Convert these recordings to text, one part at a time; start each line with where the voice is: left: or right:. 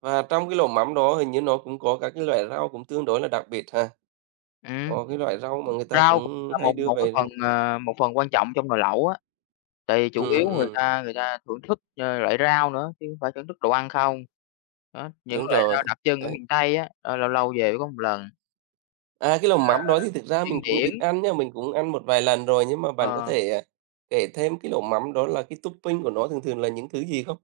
right: Và trong cái lẩu mắm đó hình như nó cũng có các cái loại rau cũng tương đối là đặc biệt ha.
left: Ừm.
right: Có cái loại rau mà người ta
left: Rau [unintelligible]
right: cũng
left: là
right: hay
left: một
right: đưa
left: một cái
right: về
left: phần,
right: rau
left: ờ, một phần quan trọng trong nồi lẩu á, tại vì chủ
right: Ừm,
left: yếu người
right: ừm.
left: ta người ta thưởng thức, ờ, loại rau nữa chứ hông phải thưởng thức đồ ăn không. Đó, những
right: Đúng
left: loại
right: rồi.
left: rau đặc trưng ở
right: Đấy.
left: miền Tây á, ơ, lâu lâu về mới có một lần.
right: À, cái
left: Như
right: lẩu
left: là
right: mắm đó thì thực ra mình
left: điên
right: cũng ít
left: điển.
right: ăn nhá, mình cũng ăn một vài lần rồi, nhưng mà bạn có
left: Ờ.
right: thể, à, kể thêm cái lẩu mắm đó là cái topping của nó thường thường là những thứ gì không?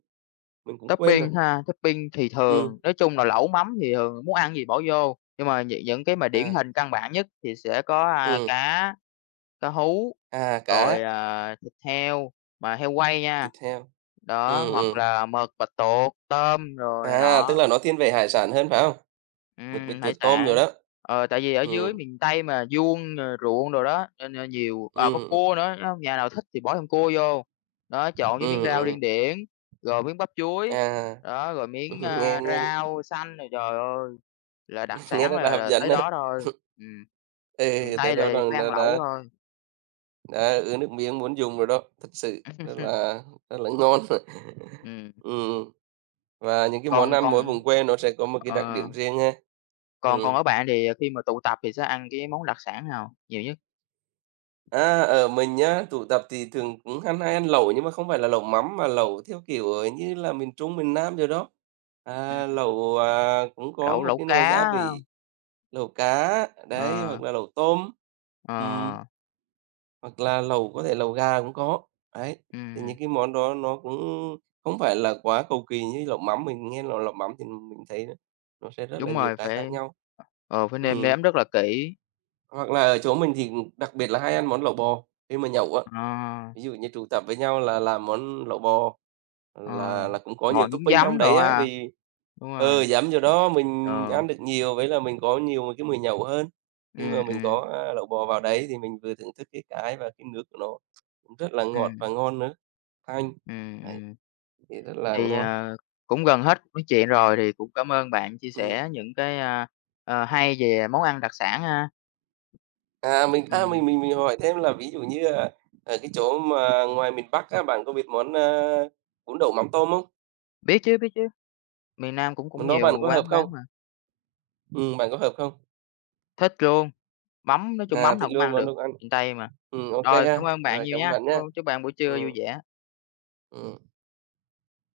right: Mình cũng quên rồi.
left: Topping ha? Topping thì
right: Ừm.
left: thường nói chung là lẩu mắm thì thường muốn ăn cái gì bỏ vô, nhưng mà nh những cái mà điển
right: À.
left: hình căn bản nhất thì sẽ có, a,
right: Ừm.
left: cá, cá hú,
right: À,
left: rồi,
right: cá.
left: à, thịt heo mà heo quay nha.
right: Thịt heo.
left: Đó,
right: Ừm,
left: hoặc
right: ừm.
left: là mực, bạch tuột, tôm đồ này
right: À, tức
left: nọ.
right: là nó thiên về hải sản hơn, phải không? Mực, bạch
left: Ừm, hải
right: tuột, tôm đồ
left: sản.
right: đó.
left: Ờ, tại vì ở dưới
right: Ừm.
left: miền Tây mà vuông, ờ, ruộng đồ đó, nên nên nhiều ờ,
right: Ừm,
left: có
right: ừm.
left: cua nữa nhá, nó hông nhà nào thích thì bỏ thêm cua vô. Đó, chọn
right: Ừm,
left: cái miếng
right: ừm,
left: rau
right: ừm.
left: điên điển, rồi miếng bắp chuối,
right: À.
left: đó, rồi miếng,
right: Nghe
left: a,
right: nghe
left: rau xanh rồi trời ơi là đặc
right: Nghe
left: sản
right: rất là
left: là
right: hấp
left: là
right: dẫn
left: tới
right: á.
left: đó thôi. Ừm. Miền
right: Ê, thế
left: Tây là
right: đó
left: về phải ăn lẩu
right: [unintelligible]
left: thôi.
right: Ờ, ứa nước miếng muốn dùng rồi đó, thực sự rất là rất là ngon mà.
left: Ừm.
right: Ừm. Và những cái món
left: Còn
right: ăn mỗi
left: còn
right: vùng quê nó sẽ có một cái đặc
left: ờ.
right: điểm riêng ha.
left: Còn còn
right: Ừm.
left: ở bạn thì, ờ, khi mà tụ tập thì sẽ ăn cái món đặc sản nào nhiều nhất?
right: A, ở, mình á, tụ tập thì thường cũng ha hay ăn lẩu, nhưng mà không phải là lẩu mắm mà lẩu theo kiểu, ờ, như là miền Trung, miền Nam rồi đó. À,
left: Ừm.
right: lẩu, à, cũng có
left: Lẩu
right: một
left: lẩu
right: cái nồi
left: cá
right: gia vị,
left: ha.
right: lẩu cá, đấy,
left: Ờ.
right: hoặc là lẩu tôm. Ừm.
left: Ờ.
right: Hoặc là lẩu có thể lẩu gà cũng có. Đấy. Thì
left: Ừm.
right: những cái món đó nó cũng không phải là quá cầu kỳ như lẩu mắm, mình nghe là lẩu mắm thì mình thấy nó sẽ rất là
left: Đúng
right: nhiều
left: rồi
right: cái khác
left: phải,
right: nhau.
left: ờ, phải nêm
right: Ừm.
left: nếm rất là kỹ.
right: Hoặc là ở chỗ mình thì, ừm, đặc biệt là hay ăn món lẩu bò khi mà nhậu á,
left: Ờ.
right: ví dụ như tụ tập với nhau là làm món lẩu bò
left: Ờ,
right: là là cũng có
left: bò
right: nhiều
left: nhúng
right: topping trong
left: giấm đồ
right: đấy á,
left: ha.
right: vì,
left: Đúng rồi.
right: ờ, giảm do đó mình
left: Ờ.
right: ăn được nhiều, với là mình có nhiều, ờ, cái mồi nhậu hơn. Khi mà
left: Ừm,
right: mình
left: ừm.
right: có, a, lẩu bò vào đấy thì mình vừa thưởng thức cái cái và cái nước của nó cũng rất là ngọt và
left: Ừm.
right: ngon nữa, thanh.
left: Ừm,
right: Đấy.
left: ừm.
right: Thì rất là
left: Thì,
right: ngon.
left: ờ, cũng gần hết cuộc nói chuyện rồi thì cũng cảm ơn bạn chia
right: Ừm.
left: sẻ những cái, a, ờ, hay về món ăn đặc sản ha.
right: À, mình, a,
left: Ừm.
right: mình mình mình hỏi thêm là ví dụ như là ở cái chỗ mà ngoài miền Bắc á, bạn có biết món à bún đậu mắm tôm không?
left: Biết chứ, biết chứ. Miền Nam cũng cũng
right: Món đó
left: nhiều
right: bạn có hợp
left: quán
right: không?
left: bán mà.
right: Ừm, bạn có hợp không?
left: Thích luôn. Mắm nói chung
right: À,
left: mắm
right: thích
left: nào cũng
right: luôn
left: ăn
right: món
left: được,
right: đúc ăn.
left: miền Tây mà.
right: Ừm, OK
left: Rồi,
right: ha.
left: cảm ơn bạn
right: Rồi
left: nhiều
right: cảm ơn
left: nha,
right: bạn
left: ơ,
right: nhá.
left: chúc bạn buổi trưa vui
right: Ừm.
left: vẻ.
right: Ừm.